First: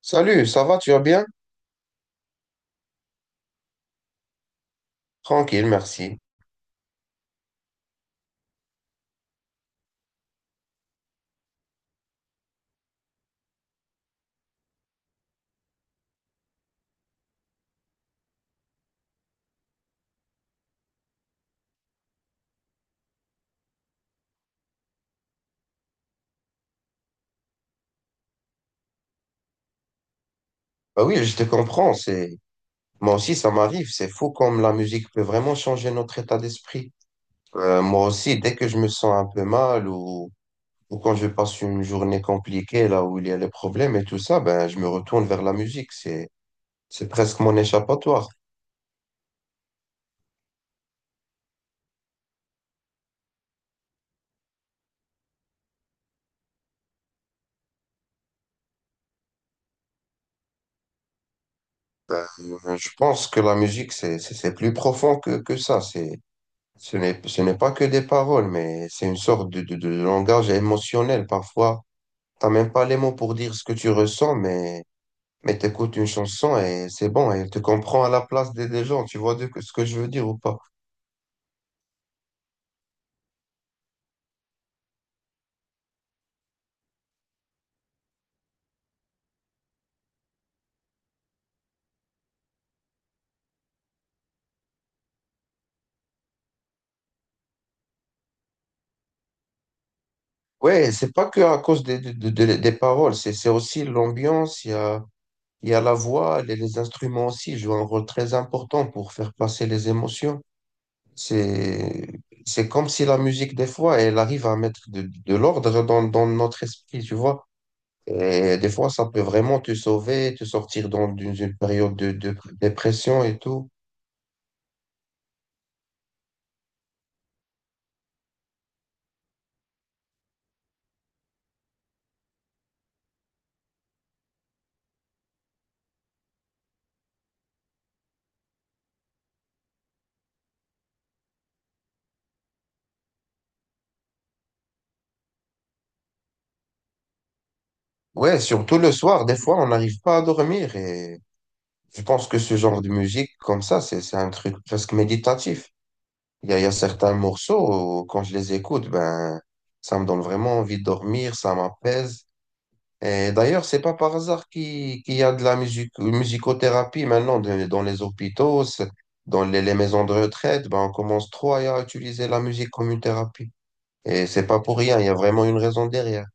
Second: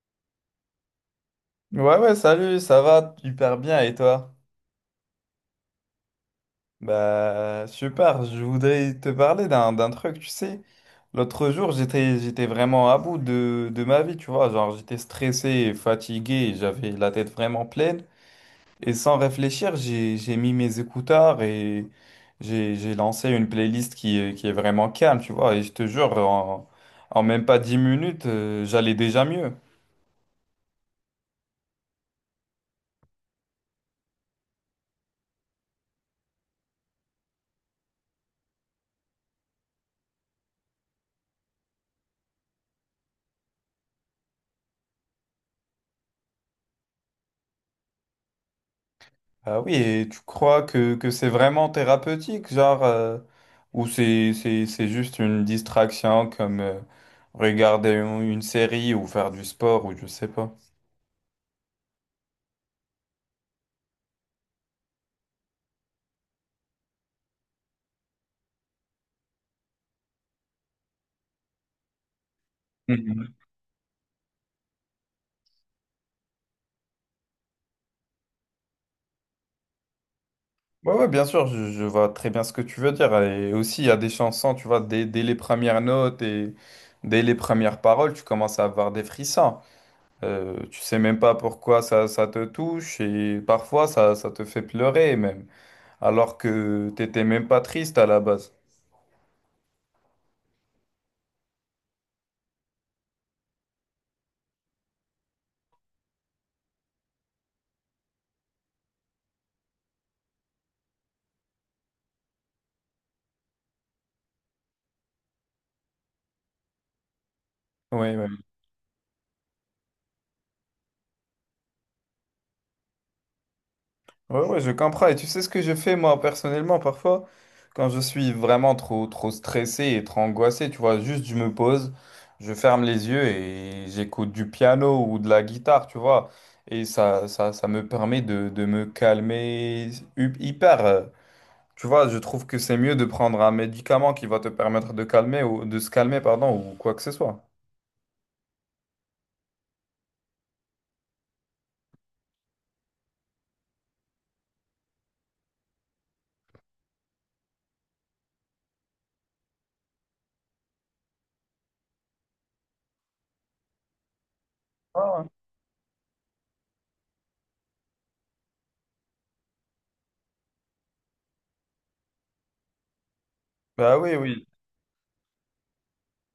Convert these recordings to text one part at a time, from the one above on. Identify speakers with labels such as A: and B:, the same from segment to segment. A: Salut, ça va, tu vas bien?
B: Ouais, ouais, salut, ça va hyper bien et toi?
A: Tranquille, merci.
B: Bah, super, je voudrais te parler d'un truc, tu sais. L'autre jour, j'étais vraiment à bout de ma vie, tu vois. Genre, j'étais stressé et fatigué, et j'avais la tête vraiment pleine. Et sans réfléchir, j'ai mis mes écouteurs et j'ai lancé une playlist qui est vraiment calme, tu vois. Et je te jure, en même pas 10 minutes, j'allais déjà mieux.
A: Bah oui, je te comprends, c'est moi aussi ça m'arrive, c'est fou comme la musique peut vraiment changer notre état d'esprit. Moi aussi, dès que je me sens un peu mal ou quand je passe une journée compliquée là où il y a les problèmes et tout ça, ben je me retourne vers la musique, c'est presque mon échappatoire.
B: Ah oui, et tu crois que c'est vraiment thérapeutique, genre, ou c'est juste une distraction comme regarder une série ou faire du sport ou je sais pas.
A: Ben, je pense que la musique c'est plus profond que ça, c'est ce n'est pas que des paroles, mais c'est une sorte de langage émotionnel parfois. T'as même pas les mots
B: Mhm.
A: pour dire ce que tu ressens, mais t'écoutes une chanson et c'est bon, et tu comprends à la place des gens, tu vois ce que je veux dire ou pas.
B: Ouais, ouais, bien sûr, je vois très bien ce que tu veux dire. Et aussi, il y a des chansons, tu vois, dès les premières notes et dès les premières paroles, tu commences à avoir des frissons. Tu sais même pas pourquoi ça te touche et parfois ça te fait pleurer même, alors que t'étais même pas triste à la base.
A: Ouais, c'est pas que à cause des paroles, c'est aussi l'ambiance, il y a la voix, les instruments aussi jouent un rôle très important pour faire passer les émotions. C'est, c'est comme si la musique, des fois, elle arrive à mettre de l'ordre dans notre esprit, tu vois.
B: Oui.
A: Et des fois, ça peut vraiment te sauver, te sortir d'une une période de dépression et tout.
B: Ouais, ouais, je comprends. Et tu sais ce que je fais moi personnellement parfois, quand je suis vraiment trop stressé et trop angoissé, tu vois, juste je me pose, je ferme les yeux et j'écoute du piano ou de la guitare, tu vois. Et ça me permet de me calmer hyper. Tu vois, je trouve que c'est mieux de prendre un médicament qui va te permettre de calmer ou de se calmer, pardon, ou quoi que ce soit.
A: Ouais, surtout le soir, des fois, on n'arrive pas à dormir. Et je pense que ce genre de musique comme ça, c'est un truc presque méditatif. Il y a certains morceaux, où, quand je les écoute, ben, ça me donne vraiment envie de dormir, ça m'apaise. Et d'ailleurs, c'est pas par hasard qu'il
B: Ah
A: y
B: ouais.
A: a de la musique, musicothérapie maintenant dans les hôpitaux, dans les maisons de retraite. Ben, on commence trop à utiliser la musique comme une thérapie.
B: Bah oui,
A: Et c'est
B: oui.
A: pas pour rien, il y a vraiment une raison derrière.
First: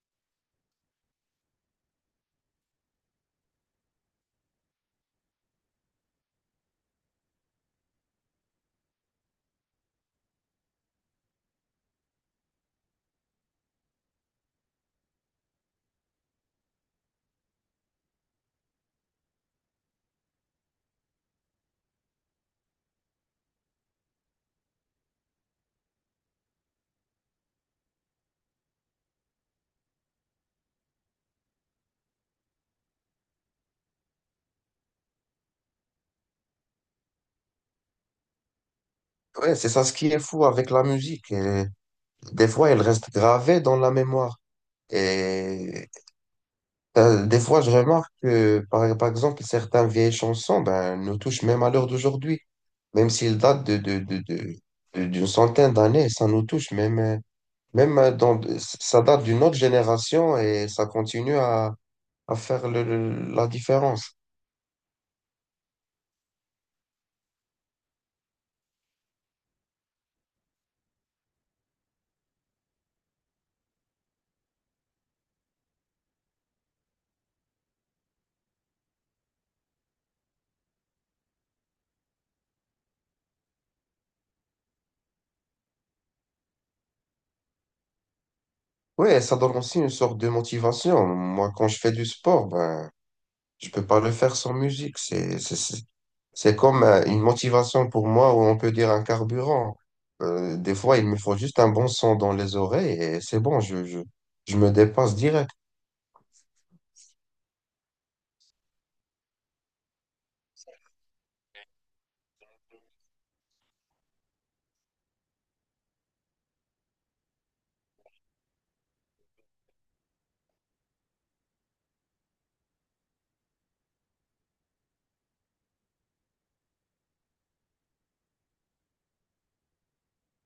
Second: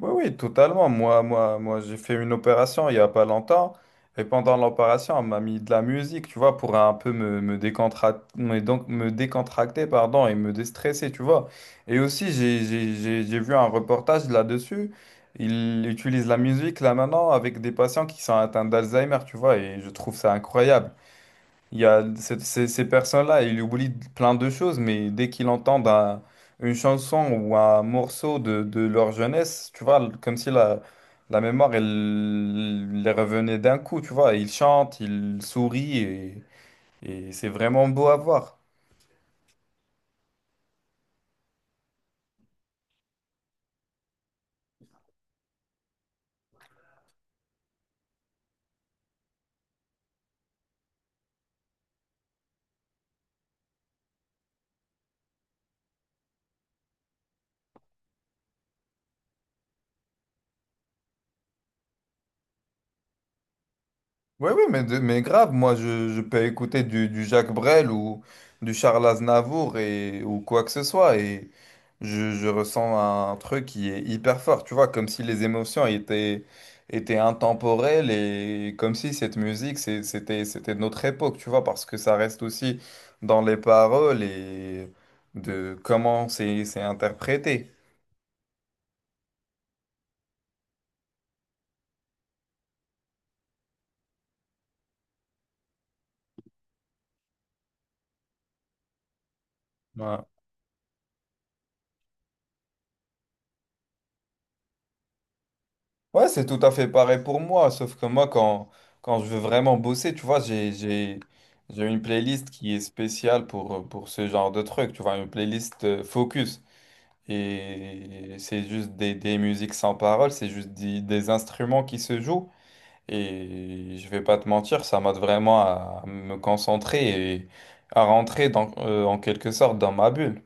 B: Oui, oui, totalement. Moi, j'ai fait une opération il n'y a pas longtemps. Et pendant l'opération, on m'a mis de la musique, tu vois, pour un peu me me décontracter, pardon, et me déstresser, tu vois. Et aussi, j'ai vu un reportage là-dessus. Ils utilisent la musique là maintenant avec des patients qui sont atteints d'Alzheimer, tu vois, et je trouve ça incroyable. Il y a ces personnes-là, ils oublient plein de choses, mais dès qu'ils entendent une chanson ou un morceau de leur jeunesse, tu vois, comme si la mémoire, elle les revenait d'un coup, tu vois. Ils chantent, ils sourient, et c'est vraiment beau à voir.
A: Ouais, c'est ça ce qui est fou avec la musique. Et des fois, elle reste gravée dans la mémoire. Et des fois, je remarque que, par exemple, certaines vieilles chansons ben, nous touchent même à l'heure d'aujourd'hui. Même s'ils datent d'une centaine d'années, ça nous touche. Ça date d'une autre génération et ça continue à faire la différence.
B: Oui, oui, mais, mais grave, moi je peux écouter du Jacques Brel ou du Charles Aznavour et, ou quoi que ce soit et je ressens un truc qui est hyper fort, tu vois, comme si les émotions étaient intemporelles et comme si cette musique c'était de notre époque, tu vois, parce que ça reste aussi dans les paroles et de comment c'est interprété.
A: Ouais, ça donne aussi une sorte de motivation. Moi, quand je fais du sport, ben, je peux pas le faire sans musique. C'est comme une motivation pour moi, ou on peut dire un carburant.
B: Ouais.
A: Des fois, il me faut juste un bon son dans les oreilles et c'est bon, je me dépasse direct.
B: Ouais, c'est tout à fait pareil pour moi, sauf que moi, quand je veux vraiment bosser, tu vois, j'ai une playlist qui est spéciale pour ce genre de truc, tu vois, une playlist focus. Et c'est juste des musiques sans parole, c'est juste des instruments qui se jouent. Et je vais pas te mentir, ça m'aide vraiment à me concentrer et à rentrer en quelque sorte dans ma bulle.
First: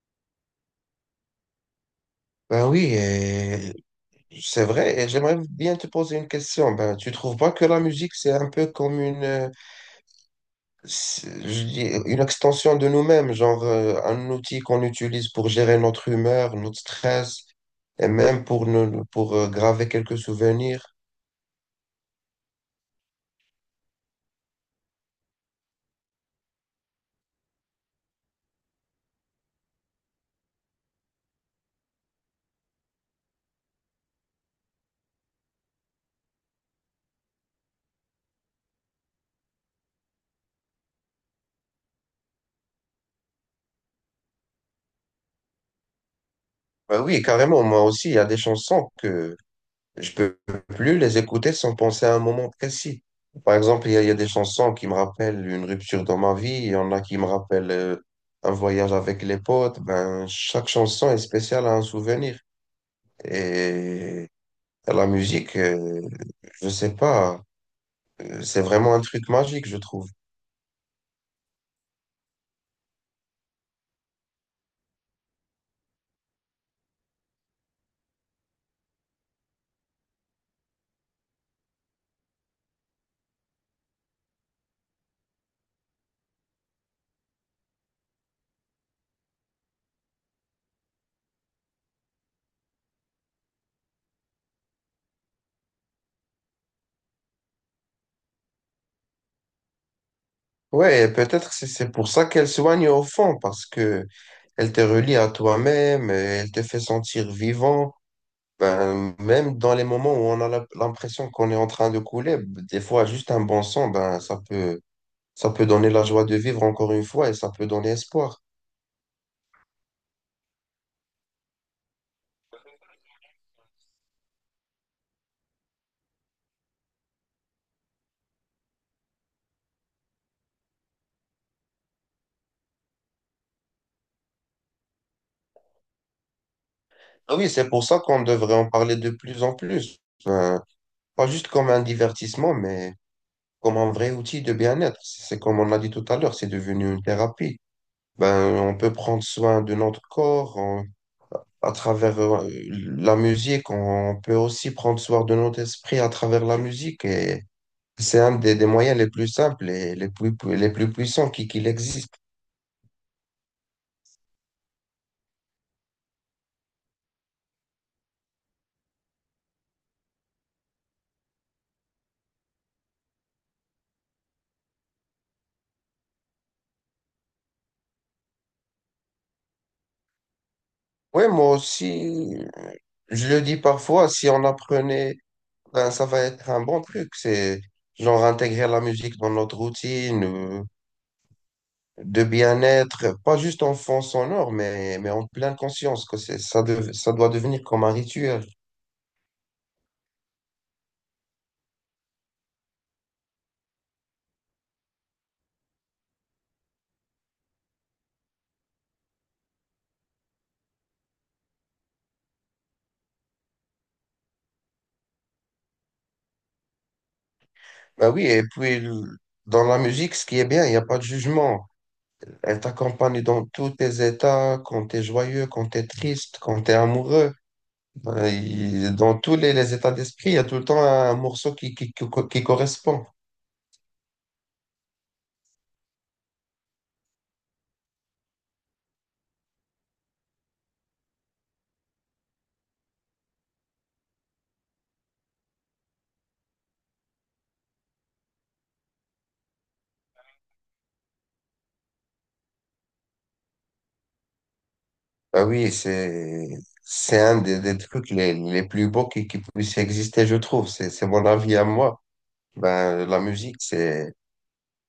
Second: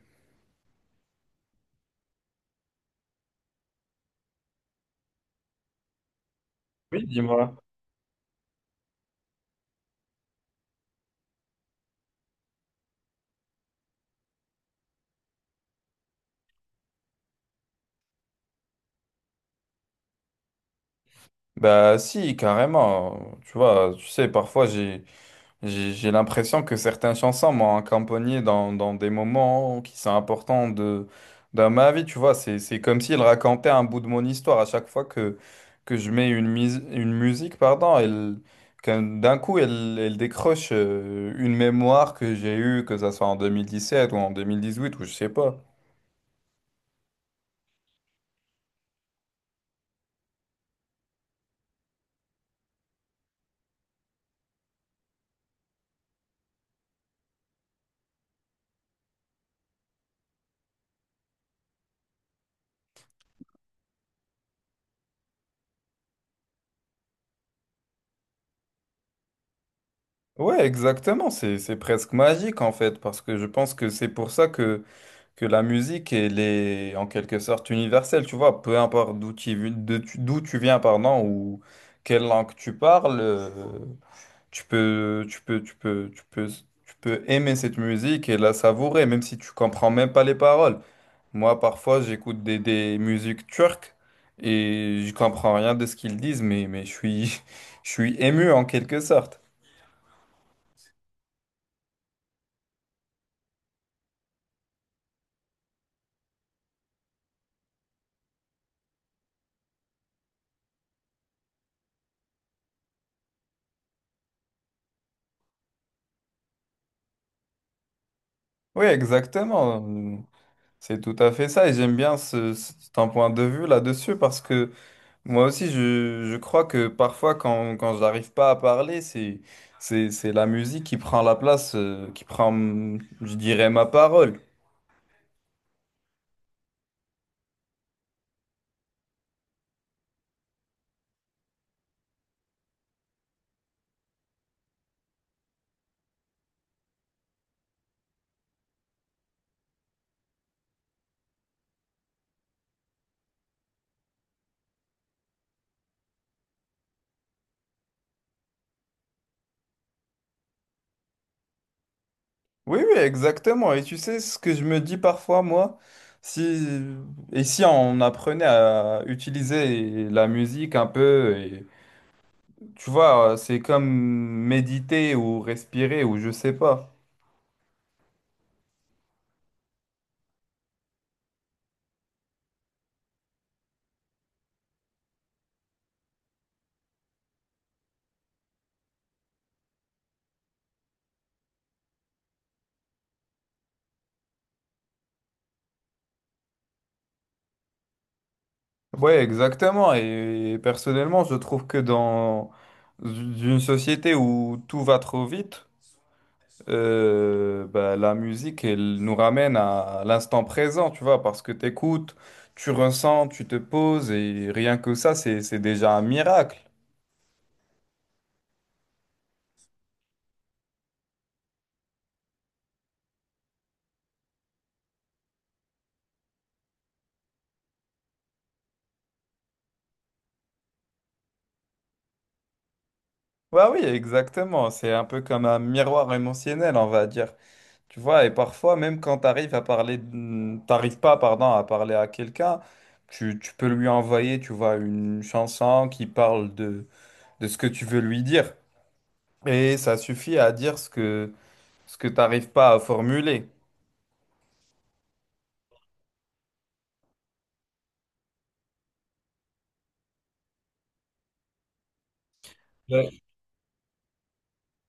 A: Ben oui, et c'est vrai, et j'aimerais bien te poser une question. Ben,
B: Oui,
A: tu trouves pas
B: dis-moi.
A: que la musique, c'est un peu comme une, je dis, une extension de nous-mêmes, genre un outil qu'on utilise pour gérer notre humeur, notre stress, et même pour, nous, pour graver quelques souvenirs?
B: Bah si, carrément. Tu vois, tu sais, parfois j'ai... J'ai l'impression que certaines chansons m'ont accompagné dans des moments qui sont importants dans ma vie, tu vois. C'est comme s'il racontait un bout de mon histoire à chaque fois que je mets une musique, pardon, elle, d'un coup, elle décroche une mémoire que j'ai eue, que ça soit en 2017 ou en 2018 ou je sais pas.
A: Bah oui, carrément, moi aussi, il y a des chansons que je peux plus les écouter sans penser à un moment précis. Par exemple, il y a des chansons qui me rappellent une rupture dans ma vie, il y en a qui me rappellent un voyage avec les potes. Ben, chaque chanson est spéciale à un souvenir. Et la musique, je sais pas, c'est vraiment un truc magique, je trouve.
B: Ouais, exactement. C'est presque magique en fait, parce que je pense que c'est pour ça que la musique, elle est en quelque sorte universelle, tu vois, peu importe d'où tu, vi- de tu- d'où tu viens, pardon, ou quelle langue tu parles, tu peux, tu peux, tu peux, tu peux, tu peux aimer cette musique et la savourer, même si tu comprends même pas les paroles. Moi, parfois, j'écoute des musiques turques et je comprends rien de ce qu'ils disent, mais je suis, je suis ému en quelque sorte.
A: Ouais, et peut-être c'est pour ça qu'elle soigne au fond, parce que elle te relie à toi-même, et elle te fait sentir vivant. Ben, même dans les moments où on a l'impression qu'on est en train de couler, des fois, juste un bon son, ça peut donner la joie de vivre encore une fois et ça peut donner espoir.
B: Oui, exactement. C'est tout à fait ça et j'aime bien ton point de vue là-dessus. Parce que moi aussi, je crois que parfois, quand j'arrive pas à parler, c'est la musique qui prend la place, qui prend, je dirais, ma parole.
A: Ah oui, c'est pour ça qu'on devrait en parler de plus en plus. Ben, pas juste comme un divertissement, mais comme un vrai outil de bien-être. C'est comme on a dit tout à l'heure, c'est devenu une thérapie. Ben, on peut prendre soin de notre corps, à travers la musique, on peut aussi prendre soin de notre esprit à travers la musique. Et c'est un des moyens les plus simples et les plus, les plus puissants qu'il existe.
B: Oui, oui, exactement. Et tu sais ce que je me dis parfois, moi, si, et si on apprenait à utiliser la musique un peu, et, tu vois, c'est comme méditer ou respirer ou je sais pas.
A: Oui, moi aussi, je le dis parfois, si on apprenait, ben, ça va être un bon truc. C'est genre intégrer la musique dans notre routine de bien-être, pas juste en fond sonore, mais en pleine conscience que ça doit devenir comme un rituel.
B: Ouais, exactement. Et personnellement, je trouve que dans une société où tout va trop vite, bah, la musique, elle nous ramène à l'instant présent, tu vois, parce que t'écoutes, tu ressens, tu te poses, et rien que ça, c'est déjà un miracle.
A: Ben oui, et puis dans la musique, ce qui est bien, il n'y a pas de jugement. Elle t'accompagne dans tous tes états, quand t'es joyeux, quand t'es triste, quand t'es amoureux. Dans tous les états d'esprit, il y a tout le temps un morceau qui correspond.
B: Bah oui, exactement, c'est un peu comme un miroir émotionnel, on va dire. Tu vois, et parfois, même quand t'arrives pas, pardon, à parler à quelqu'un, tu peux lui envoyer, tu vois, une chanson qui parle de ce que tu veux lui dire. Et ça suffit à dire ce que t'arrives pas à formuler.
A: Ah oui, c'est un des trucs les plus beaux qui puissent exister, je trouve. C'est mon avis à moi. Ben, la musique,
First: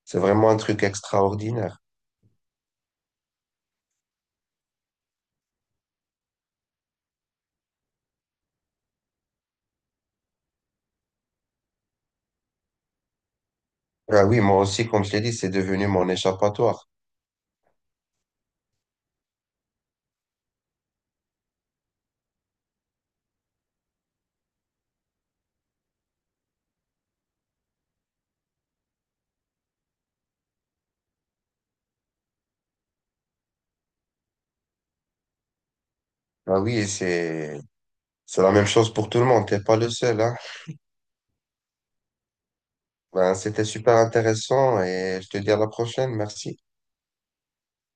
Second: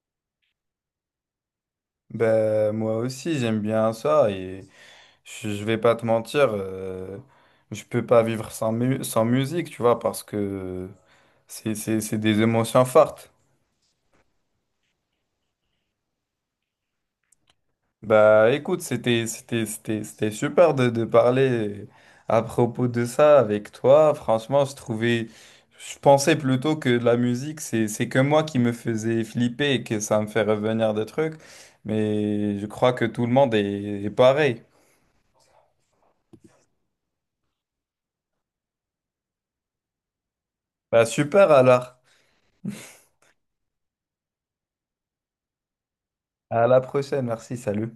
A: c'est vraiment un truc extraordinaire.
B: Ben, moi aussi, j'aime bien ça et je vais pas te mentir, je peux pas vivre sans musique, tu vois, parce que c'est des émotions fortes.
A: Ah oui, moi aussi, comme je l'ai dit, c'est devenu mon échappatoire.
B: Bah écoute, c'était super de parler à propos de ça avec toi. Franchement, je trouvais, je pensais plutôt que la musique, c'est que moi qui me faisais flipper et que ça me fait revenir des trucs, mais je crois que tout le monde est pareil.
A: Ah oui, c'est, C'est la même chose pour tout le monde, t'es pas le seul, hein.
B: Bah super alors.
A: Ben, c'était super intéressant et je te dis à la prochaine, merci.
B: À la prochaine, merci, salut.